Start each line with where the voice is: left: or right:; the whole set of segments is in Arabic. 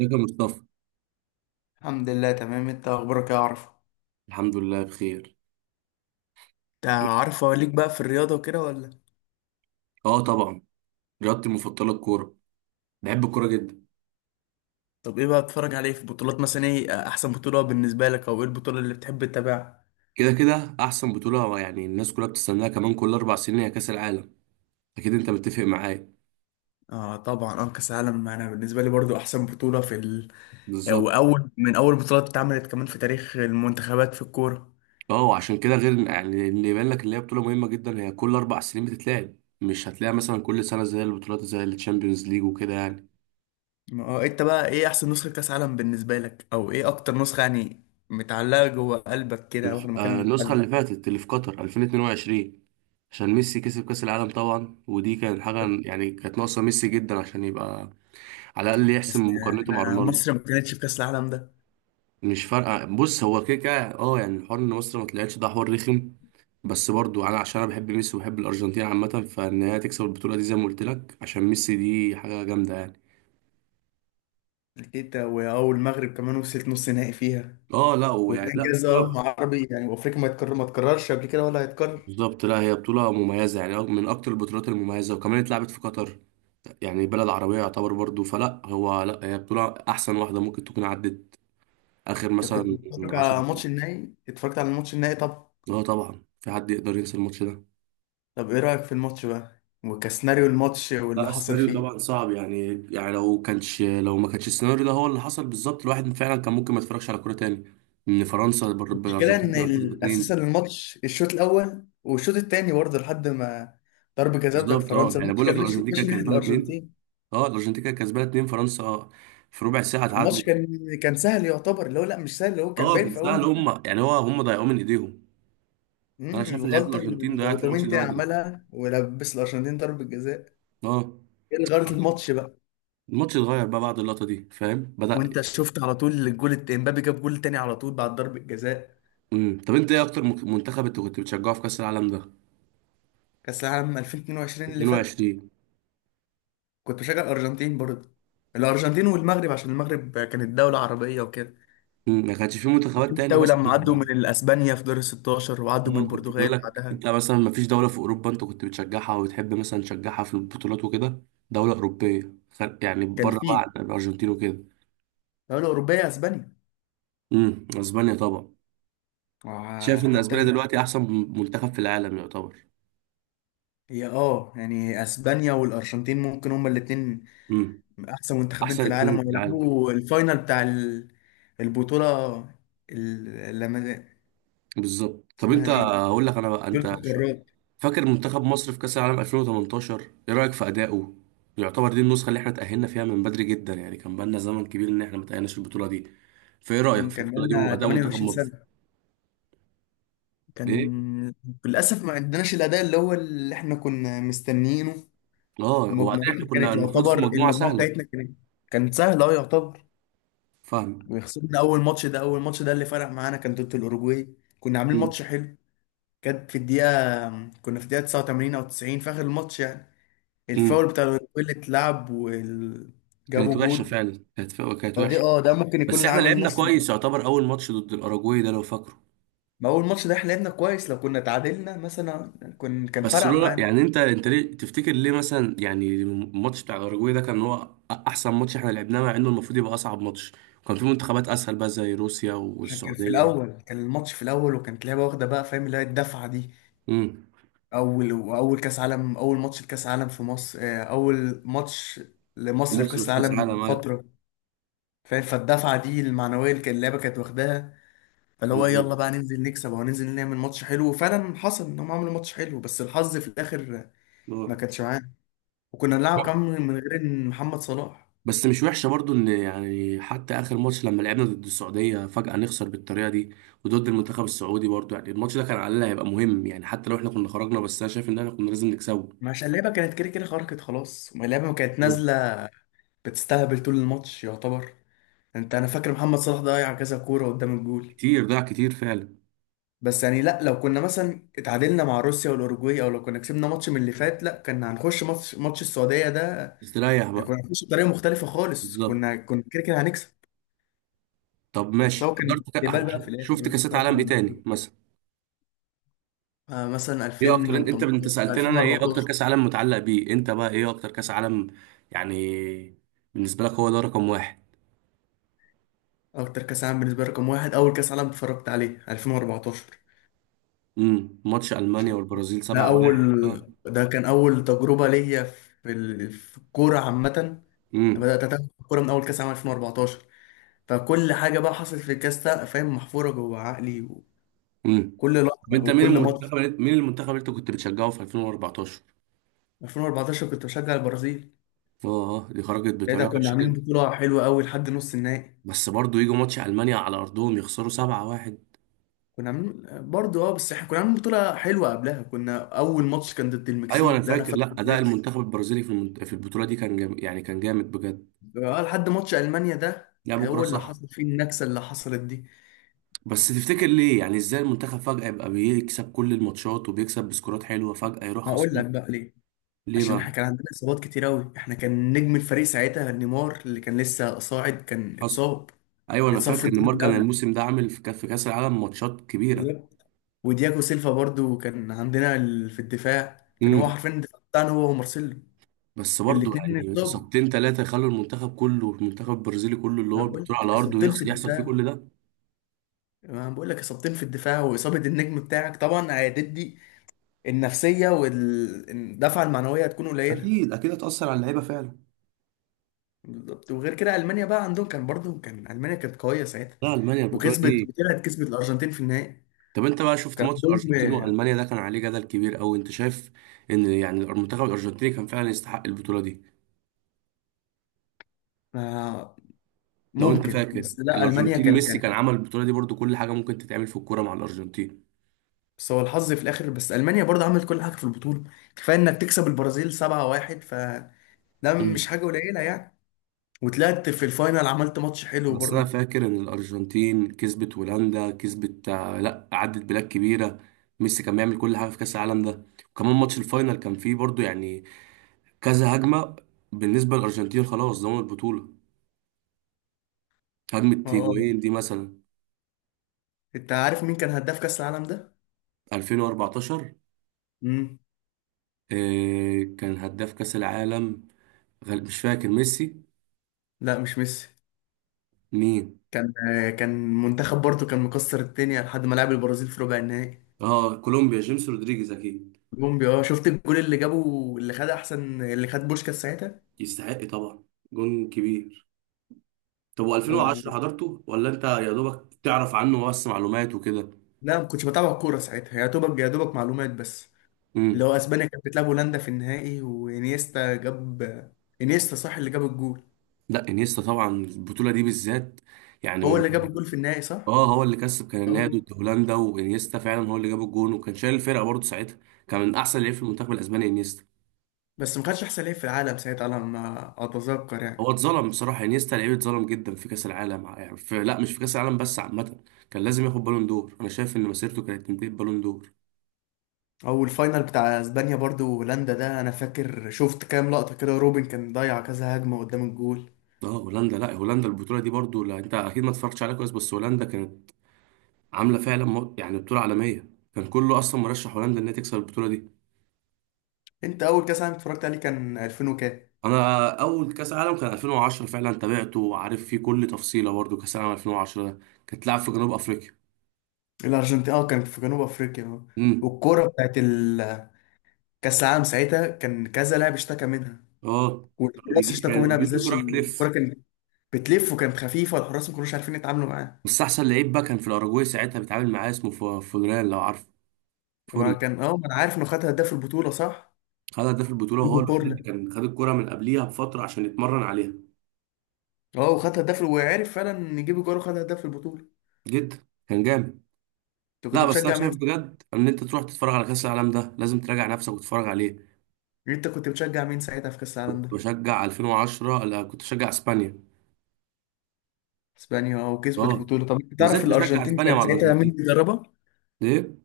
right: ازيك يا مصطفى؟
left: الحمد لله تمام. انت اخبارك ايه يا عرفة؟
right: الحمد لله بخير.
left: انت عارف، هو ليك بقى في الرياضة وكده ولا؟
right: اه، طبعا. رياضتي المفضله الكوره. بحب الكوره جدا.
left: طب ايه بقى بتتفرج عليه في بطولات؟ مثلا ايه احسن بطولة بالنسبة لك، او ايه البطولة اللي بتحب تتابعها؟
right: كده كده احسن بطوله، يعني الناس كلها بتستناها، كمان كل اربع سنين هي كاس العالم. اكيد انت متفق معايا.
left: اه طبعا، كاس العالم انا بالنسبة لي برضو احسن بطولة او
right: بالظبط.
left: اول بطولات اتعملت كمان في تاريخ المنتخبات في الكورة.
right: اه وعشان كده غير يعني اللي يبان لك ان هي بطوله مهمه جدا، هي كل اربع سنين بتتلعب. مش هتلاقيها مثلا كل سنه زي البطولات، زي الشامبيونز ليج وكده يعني.
left: اه انت بقى ايه احسن نسخة كاس عالم بالنسبة لك، او ايه اكتر نسخة يعني متعلقة جوه قلبك كده، واخد مكان في
right: النسخه اللي
left: قلبك؟
right: فاتت اللي في قطر 2022، عشان ميسي كسب كاس العالم طبعا، ودي كانت حاجه. يعني كانت ناقصه ميسي جدا عشان يبقى على الاقل
left: بس
right: يحسم مقارنته مع
left: احنا
right: رونالدو.
left: مصر ما كانتش في كاس العالم ده.
right: مش فارقه، بص هو كده كده، يعني الحوار ان مصر ما طلعتش ده حوار رخم. بس برضو انا عشان انا بحب ميسي وبحب الارجنتين عامه، فان هي تكسب البطوله دي زي ما قلت لك عشان ميسي دي حاجه جامده يعني.
left: كده، واول المغرب كمان وصلت نص نهائي فيها،
right: اه لا،
left: وده
right: ويعني لا
left: انجاز، اه، مع
right: بطوله.
left: عربي يعني وافريقيا ما تكررش قبل كده ولا هيتكرر.
right: بالظبط، لا هي بطوله مميزه يعني من اكتر البطولات المميزه، وكمان اتلعبت في قطر يعني بلد عربيه يعتبر برضو، فلا هو لا هي بطوله احسن واحده ممكن تكون عدت اخر
left: انت كنت
right: مثلا.
left: بتتفرج على
right: 10.
left: ماتش النهائي؟ اتفرجت على الماتش النهائي؟ طب
right: اه طبعا، في حد يقدر ينسى الماتش ده؟
left: طب ايه رايك في الماتش بقى وكسيناريو الماتش
right: لا
left: واللي حصل
right: السيناريو طبعا
left: فيه؟
right: صعب، يعني لو ما كانش السيناريو ده هو اللي حصل بالظبط، الواحد فعلا كان ممكن ما يتفرجش على كوره تاني. ان فرنسا
left: المشكله
right: بالارجنتين
left: ان
right: تبقى كسبه
left: اساسا
right: اتنين.
left: الشوط الاول والشوط الثاني برضه، لحد ما ضربة جزاء بتاعت
right: بالظبط. اه
left: فرنسا،
right: يعني
left: الماتش
right: بقول لك
left: كان ماشي
right: الارجنتين
left: ماشي
right: كانت
left: ناحيه
right: كسبانه اتنين.
left: الارجنتين.
right: اه الارجنتين كانت كسبانه اتنين، فرنسا آه، في ربع ساعه
left: الماتش
right: اتعادلت.
left: كان سهل يعتبر، اللي هو لا مش سهل، اللي هو كان
right: اه
left: باين
right: كان
left: في
right: سهل
left: اول.
right: هم، يعني هم ضيعوه من ايديهم. انا شايف ان لعيبه
left: الغلطة
right: الارجنتين
left: اللي
right: ضيعت الماتش ده
left: أوتامينتي
right: بدري.
left: عملها ولبس الأرجنتين ضربة جزاء.
right: اه.
left: ايه اللي غيرت الماتش بقى؟
right: الماتش اتغير بقى بعد اللقطه دي، فاهم، بدأ.
left: وانت شفت على طول الجول، امبابي جاب جول تاني على طول بعد ضربة جزاء.
right: طب انت ايه اكتر منتخب انت كنت بتشجعه في كاس العالم ده؟
left: كأس العالم 2022 اللي فات،
right: 22.
left: كنت بشجع الأرجنتين برضه، الأرجنتين والمغرب، عشان المغرب كانت دولة عربية وكده.
right: ما كانش في منتخبات تاني
left: التوي
right: مثلا؟
left: لما عدوا من الأسبانيا في دور ال 16، وعدوا من
right: اه كنت بقول
left: البرتغال
right: لك،
left: بعدها.
right: انت مثلا ما فيش دولة في اوروبا انت كنت بتشجعها وبتحب مثلا تشجعها في البطولات وكده؟ دولة اوروبية يعني
left: كان
right: بره بقى
left: في
right: عن الارجنتين وكده.
left: دولة أوروبية، أسبانيا،
right: امم، اسبانيا طبعا. شايف ان اسبانيا
left: حتى.
right: دلوقتي احسن منتخب في العالم يعتبر.
left: هي، اه يعني اسبانيا والارجنتين ممكن هما الاتنين
right: امم.
left: من احسن منتخبين في
right: احسن
left: العالم،
right: اتنين في العالم.
left: ويلعبوا الفاينل بتاع البطوله. لما
right: بالظبط. طب انت
left: اسمها ايه،
right: هقول لك انا بقى، انت
left: بطوله القارات.
right: فاكر منتخب مصر في كاس العالم 2018؟ ايه رايك في ادائه؟ يعتبر دي النسخة اللي احنا تأهلنا فيها من بدري جدا، يعني كان بقالنا زمن كبير ان احنا ما تأهلناش في البطولة دي. فايه رايك في
left: كان
right: البطولة دي
left: لنا
right: واداء منتخب
left: 28
right: مصر؟
left: سنه.
right: ايه؟
left: كان للاسف ما عندناش الاداء اللي هو اللي احنا كنا مستنيينه.
right: اه، وبعدين احنا
left: ومجموعتنا
right: كنا
left: كانت
right: المفروض في
left: يعتبر،
right: مجموعة
left: المجموعه
right: سهلة.
left: بتاعتنا كانت سهله، اه يعتبر.
right: فاهم.
left: وخسرنا اول ماتش ده اللي فرق معانا، كان ضد الاوروجواي. كنا عاملين
right: امم.
left: ماتش حلو. كانت في الدقيقه كنا في الدقيقه 89 او 90 في اخر الماتش يعني. الفاول
right: أمم.
left: بتاع اللي اتلعب وجابوا
right: كانت وحشة
left: جول.
right: فعلا، كانت
left: فدي،
right: وحشة.
left: اه، ده ممكن يكون
right: بس
left: اللي
right: احنا
left: عامل
right: لعبنا
left: نفس اللي.
right: كويس يعتبر، اول ماتش ضد الاراجواي ده لو فاكره.
left: ما هو الماتش ده احنا لعبنا كويس، لو كنا اتعادلنا مثلا كن كان
right: بس
left: فرق
right: لولا
left: معانا.
right: يعني، انت ليه تفتكر، ليه مثلا يعني الماتش بتاع الاراجواي ده كان هو احسن ماتش احنا لعبناه، مع انه المفروض يبقى اصعب ماتش. وكان في منتخبات اسهل بقى زي روسيا
left: عشان كان في
right: والسعودية.
left: الاول، كان الماتش في الاول وكانت لعبه واخده بقى، فاهم؟ اللي هي الدفعه دي،
right: امم.
left: اول، واول كاس عالم، اول ماتش لكاس عالم في مصر، آه، اول ماتش لمصر في
right: مصر
left: كاس
right: في كاس
left: العالم من
right: العالم، أيوة.
left: فتره، فاهم؟ فالدفعه دي المعنويه اللي كان اللعبه كانت واخداها، فاللي هو
right: بالظبط.
left: يلا بقى ننزل نكسب، او ننزل نعمل ماتش حلو، وفعلا حصل انهم عملوا ماتش حلو، بس الحظ في الاخر ما
right: آه.
left: كانتش معاه. وكنا بنلعب كمان من غير إن محمد صلاح.
right: بس مش وحشه برضو، ان يعني حتى اخر ماتش لما لعبنا ضد السعوديه فجاه نخسر بالطريقه دي، وضد المنتخب السعودي برضو. يعني الماتش ده كان على الاقل هيبقى مهم، يعني حتى لو احنا كنا خرجنا، بس انا شايف ان احنا كنا لازم نكسبه.
left: مش اللعبة كانت كده كده خرجت خلاص؟ ما اللعبة ما كانت
right: مم.
left: نازلة بتستهبل طول الماتش يعتبر. انت، انا فاكر محمد صلاح ضيع كذا كورة قدام الجول.
right: كتير، ضاع كتير فعلا.
left: بس يعني لا، لو كنا مثلا اتعادلنا مع روسيا والاوروجواي، او لو كنا كسبنا ماتش من اللي فات، لا كنا هنخش ماتش السعودية ده
right: استريح
left: يعني،
right: بقى.
left: كنا هنخش بطريقة مختلفة خالص،
right: بالظبط.
left: كنا كده كده هنكسب.
right: طب ماشي
left: سواء كان
right: حضرت
left: ديبال بقى في
right: شفت
left: الاخر،
right: كاسات
left: رقم
right: عالم
left: من
right: ايه تاني
left: البطولة.
right: مثلا؟
left: آه، مثلا
right: ايه اكتر، انت
left: 2018،
right: سالتني انا ايه اكتر
left: 2014.
right: كاس عالم متعلق بيه، انت بقى ايه اكتر كاس عالم يعني بالنسبه لك هو ده رقم واحد؟
left: اكتر كاس عالم بالنسبه لي رقم واحد، اول كاس عالم اتفرجت عليه، 2014.
right: امم. ماتش المانيا
left: عشان
right: والبرازيل
left: ده
right: 7-1، اه.
left: اول ده كان اول تجربه ليا في في الكوره عامه. أنا
right: امم.
left: بدات اتابع الكوره من اول كاس عالم 2014. فكل حاجه بقى حصلت في الكاس ده، فاهم، محفوره جوه عقلي.
right: امم.
left: وكل
right: طب
left: لحظه
right: انت مين
left: وكل ماتش.
right: مين المنتخب اللي انت كنت بتشجعه في 2014؟
left: 2014 كنت بشجع البرازيل.
right: اه، آه، دي خرجت
left: ساعتها
right: بطريقه
left: كنا
right: وحشه
left: عاملين
right: جدا.
left: بطوله حلوه قوي لحد نص النهائي.
right: بس برضه يجوا ماتش المانيا على ارضهم يخسروا 7-1.
left: كنا عاملين برضه، اه، بس احنا كنا عاملين بطوله حلوه قبلها، كنا اول ماتش كان ضد
right: ايوه انا
left: المكسيك ده، انا
right: فاكر. لا
left: فاكره
right: اداء
left: كويس.
right: المنتخب البرازيلي في البطوله دي كان يعني كان جامد بجد.
left: اه، لحد ماتش المانيا ده،
right: لعبوا كوره
left: هو اللي
right: صح.
left: حصل فيه النكسه اللي حصلت دي.
right: بس تفتكر ليه يعني، ازاي المنتخب فجاه يبقى بيكسب كل الماتشات وبيكسب بسكورات حلوه فجاه يروح
left: هقول
right: خسران؟
left: لك بقى ليه.
right: ليه
left: عشان احنا
right: بقى؟
left: كان عندنا اصابات كتير قوي. احنا كان نجم الفريق ساعتها نيمار، اللي كان لسه صاعد، كان
right: حصل.
left: اتصاب.
right: ايوه انا
left: اتصاب في
right: فاكر
left: الدور
right: نيمار
left: اللي
right: كان
left: قبله،
right: الموسم ده عامل في كأس العالم ماتشات كبيره.
left: بالظبط. ودياجو سيلفا برضو كان عندنا في الدفاع، كان هو
right: امم.
left: حرفيا الدفاع بتاعنا، هو ومارسيلو.
right: بس برضه
left: الاثنين
right: يعني
left: اتصابوا.
right: إصابتين ثلاثة يخلوا المنتخب كله، المنتخب البرازيلي كله اللي
left: انا
right: هو
left: بقول
right: البطولة
left: لك
right: على أرضه
left: اصابتين في
right: يحصل فيه
left: الدفاع،
right: كل ده؟
left: انا بقول لك اصابتين في الدفاع، واصابه النجم بتاعك طبعا هتدي. النفسيه والدفعه المعنويه هتكون قليله.
right: اكيد اكيد هتأثر على اللعيبه فعلا.
left: بالظبط. وغير كده المانيا بقى عندهم، كان برضو كان المانيا كانت قويه ساعتها،
right: لا ألمانيا البطولة
left: وكسبت،
right: دي.
left: طلعت كسبت الارجنتين في النهائي.
right: طب أنت بقى شفت
left: كان
right: ماتش
left: عندهم،
right: الأرجنتين وألمانيا ده، كان عليه جدل كبير أوي، أنت شايف إن يعني المنتخب الأرجنتيني كان فعلا يستحق البطولة دي؟
left: آه،
right: لو أنت
left: ممكن،
right: فاكر
left: بس لا المانيا
right: الأرجنتين،
left: كان
right: ميسي كان
left: كان
right: عمل البطولة دي برضه، كل حاجة ممكن تتعمل في الكورة مع الأرجنتين.
left: بس هو الحظ في الاخر، بس المانيا برضو عملت كل حاجه في البطوله، كفايه انك تكسب البرازيل 7-1، فده مش حاجه قليله يعني. وطلعت في الفاينل، عملت ماتش حلو
right: بس انا
left: برضو.
right: فاكر ان الارجنتين كسبت هولندا، كسبت آه، لا عدت بلاد كبيره. ميسي كان بيعمل كل حاجه في كاس العالم ده. وكمان ماتش الفاينل كان فيه برضو يعني كذا هجمه. بالنسبه للارجنتين خلاص ضمنوا البطوله. هجمه
left: اه، آه.
right: هيجوين دي مثلا.
left: انت عارف مين كان هداف كاس العالم ده؟
right: 2014.
left: امم،
right: آه، كان هداف كاس العالم مش فاكر، ميسي.
left: لا، مش ميسي.
right: مين؟
left: كان، آه، كان منتخب برضو كان مكسر الدنيا لحد ما لعب البرازيل في ربع النهائي.
right: اه، كولومبيا، جيمس رودريجيز اكيد.
left: كولومبيا، اه. شفت الجول اللي جابه، اللي خد احسن، اللي خد بوشكاس ساعتها.
right: يستحق طبعا. جون كبير. طب
left: طب
right: و2010 حضرته ولا انت يا دوبك تعرف عنه بس معلومات وكده؟
left: لا، ما كنتش بتابع الكوره ساعتها، يا دوبك، يا دوبك معلومات بس. اللي
right: امم.
left: هو اسبانيا كانت بتلعب هولندا في النهائي، وانيستا جاب. انيستا صح اللي جاب الجول؟
right: لا انيستا طبعا البطوله دي بالذات يعني
left: هو
right: من.
left: اللي جاب الجول في النهائي صح؟
right: اه هو اللي كسب كان النهائي
left: اه،
right: ضد هولندا، وانيستا فعلا هو اللي جاب الجون وكان شايل الفرقه برضه ساعتها. كان من احسن لعيب في المنتخب الاسباني، انيستا.
left: بس ما خدش احسن لعيب في العالم ساعتها على ما اتذكر
right: هو
left: يعني.
right: اتظلم بصراحه انيستا، لعيب اتظلم جدا في كاس العالم، يعني في، لا مش في كاس العالم بس، عامه كان لازم ياخد بالون دور. انا شايف ان مسيرته كانت تنتهي ببالون دور.
left: او الفاينل بتاع اسبانيا برضو، هولندا ده انا فاكر شفت كام لقطه كده، روبن كان ضيع كذا هجمه قدام الجول.
right: اه هولندا، لا هولندا البطوله دي برضو، لا انت اكيد ما اتفرجتش عليها كويس، بس هولندا كانت عامله فعلا يعني بطوله عالميه، كان كله اصلا مرشح هولندا انها تكسب البطوله دي.
left: انت اول كاس عالم اتفرجت عليه كان 2000 وكام؟
right: انا اول كاس عالم كان 2010 فعلا تابعته، وعارف فيه كل تفصيله برضو، كاس عالم 2010 ده كانت لعب في جنوب افريقيا.
left: الارجنتين، اه، كانت في جنوب افريقيا، اه.
right: امم.
left: والكوره بتاعت كاس العالم ساعتها، كان كذا لاعب اشتكى منها،
right: اه كانوا
left: والحراس
right: بيجي،
left: اشتكوا
right: كان
left: منها
right: بيقول
left: بالذات،
right: الكره
left: عشان الكوره
right: بتلف.
left: كانت بتلف وكانت خفيفه، والحراس ما كانوش عارفين يتعاملوا معاها.
right: بس احسن لعيب بقى كان في الاراجواي ساعتها بيتعامل معاه، اسمه فورلان لو عارف.
left: ما
right: فورلان
left: كان، اه، ما انا عارف انه خد هداف البطوله صح؟
right: خد هداف البطوله، وهو
left: يجيبوا
right: الوحيد اللي
left: كورلا.
right: كان خد الكره من قبليها بفتره عشان يتمرن عليها.
left: اه، وخد هداف، وعرف فعلا يجيب جول وخد هداف البطوله.
right: جدا كان جامد.
left: انت كنت
right: لا بس انا
left: بتشجع مين؟
right: شايف بجد ان انت تروح تتفرج على كاس العالم ده، لازم تراجع نفسك وتتفرج عليه.
left: انت كنت بتشجع مين ساعتها في كاس
right: كنت
left: العالم ده؟
right: بشجع 2010، لا كنت بشجع اسبانيا.
left: اسبانيا، اه، وكسبت
right: اه.
left: البطوله. طب انت
right: ما
left: تعرف
right: زلت بشجع
left: الارجنتين
right: اسبانيا
left: كان
right: مع
left: ساعتها مين
right: الارجنتين.
left: بيدربها؟
right: ليه؟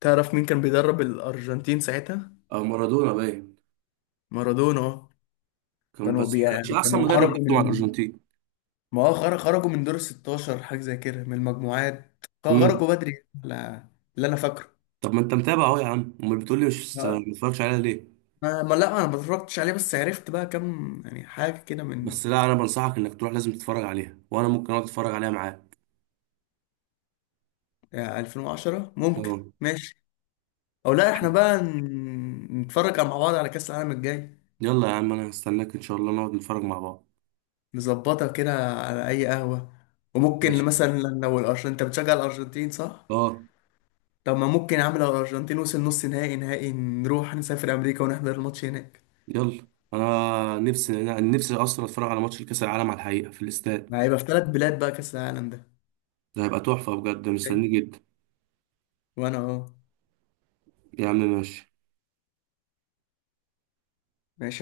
left: تعرف مين كان بيدرب الارجنتين ساعتها؟
right: اه مارادونا باين.
left: مارادونا، اه.
right: كان
left: كانوا
right: بس
left: بي...
right: ما كانش احسن
left: كانوا
right: مدرب
left: خرجوا
right: برضه مع
left: من،
right: الارجنتين.
left: ما هو خرجوا من دور ال 16، حاجه زي كده، من المجموعات.
right: امم.
left: خرجوا بدري، لا، اللي انا فاكره.
right: طب ما انت متابع اهو يا عم، امال بتقول لي مش
left: ما...
right: ما اتفرجش عليها ليه؟
left: لا انا ما اتفرجتش عليه، بس عرفت بقى كام يعني حاجه كده من
right: بس لا انا بنصحك انك تروح لازم تتفرج عليها، وانا ممكن اقعد اتفرج عليها معاك.
left: 2010 ممكن.
right: اه.
left: ماشي. او لا، احنا بقى نتفرج مع بعض على كاس العالم الجاي.
right: يلا يا عم، انا هستناك ان شاء الله نقعد نتفرج مع بعض.
left: نظبطها كده، على اي قهوه. وممكن
right: ماشي.
left: مثلا لو الارجنتين، انت بتشجع الارجنتين صح؟
right: اه.
left: طب ما ممكن يا عم، لو الارجنتين وصل نص نهائي، نهائي، نروح نسافر امريكا ونحضر الماتش هناك.
right: يلا. انا نفسي اصلا اتفرج على ماتش الكاس العالم على الحقيقه في الاستاد.
left: ما هيبقى في ثلاث بلاد بقى كأس العالم ده
right: ده هيبقى تحفه بجد،
left: جاي.
right: مستنيه جدا.
left: وانا اهو.
right: يا عم ماشي.
left: ماشي.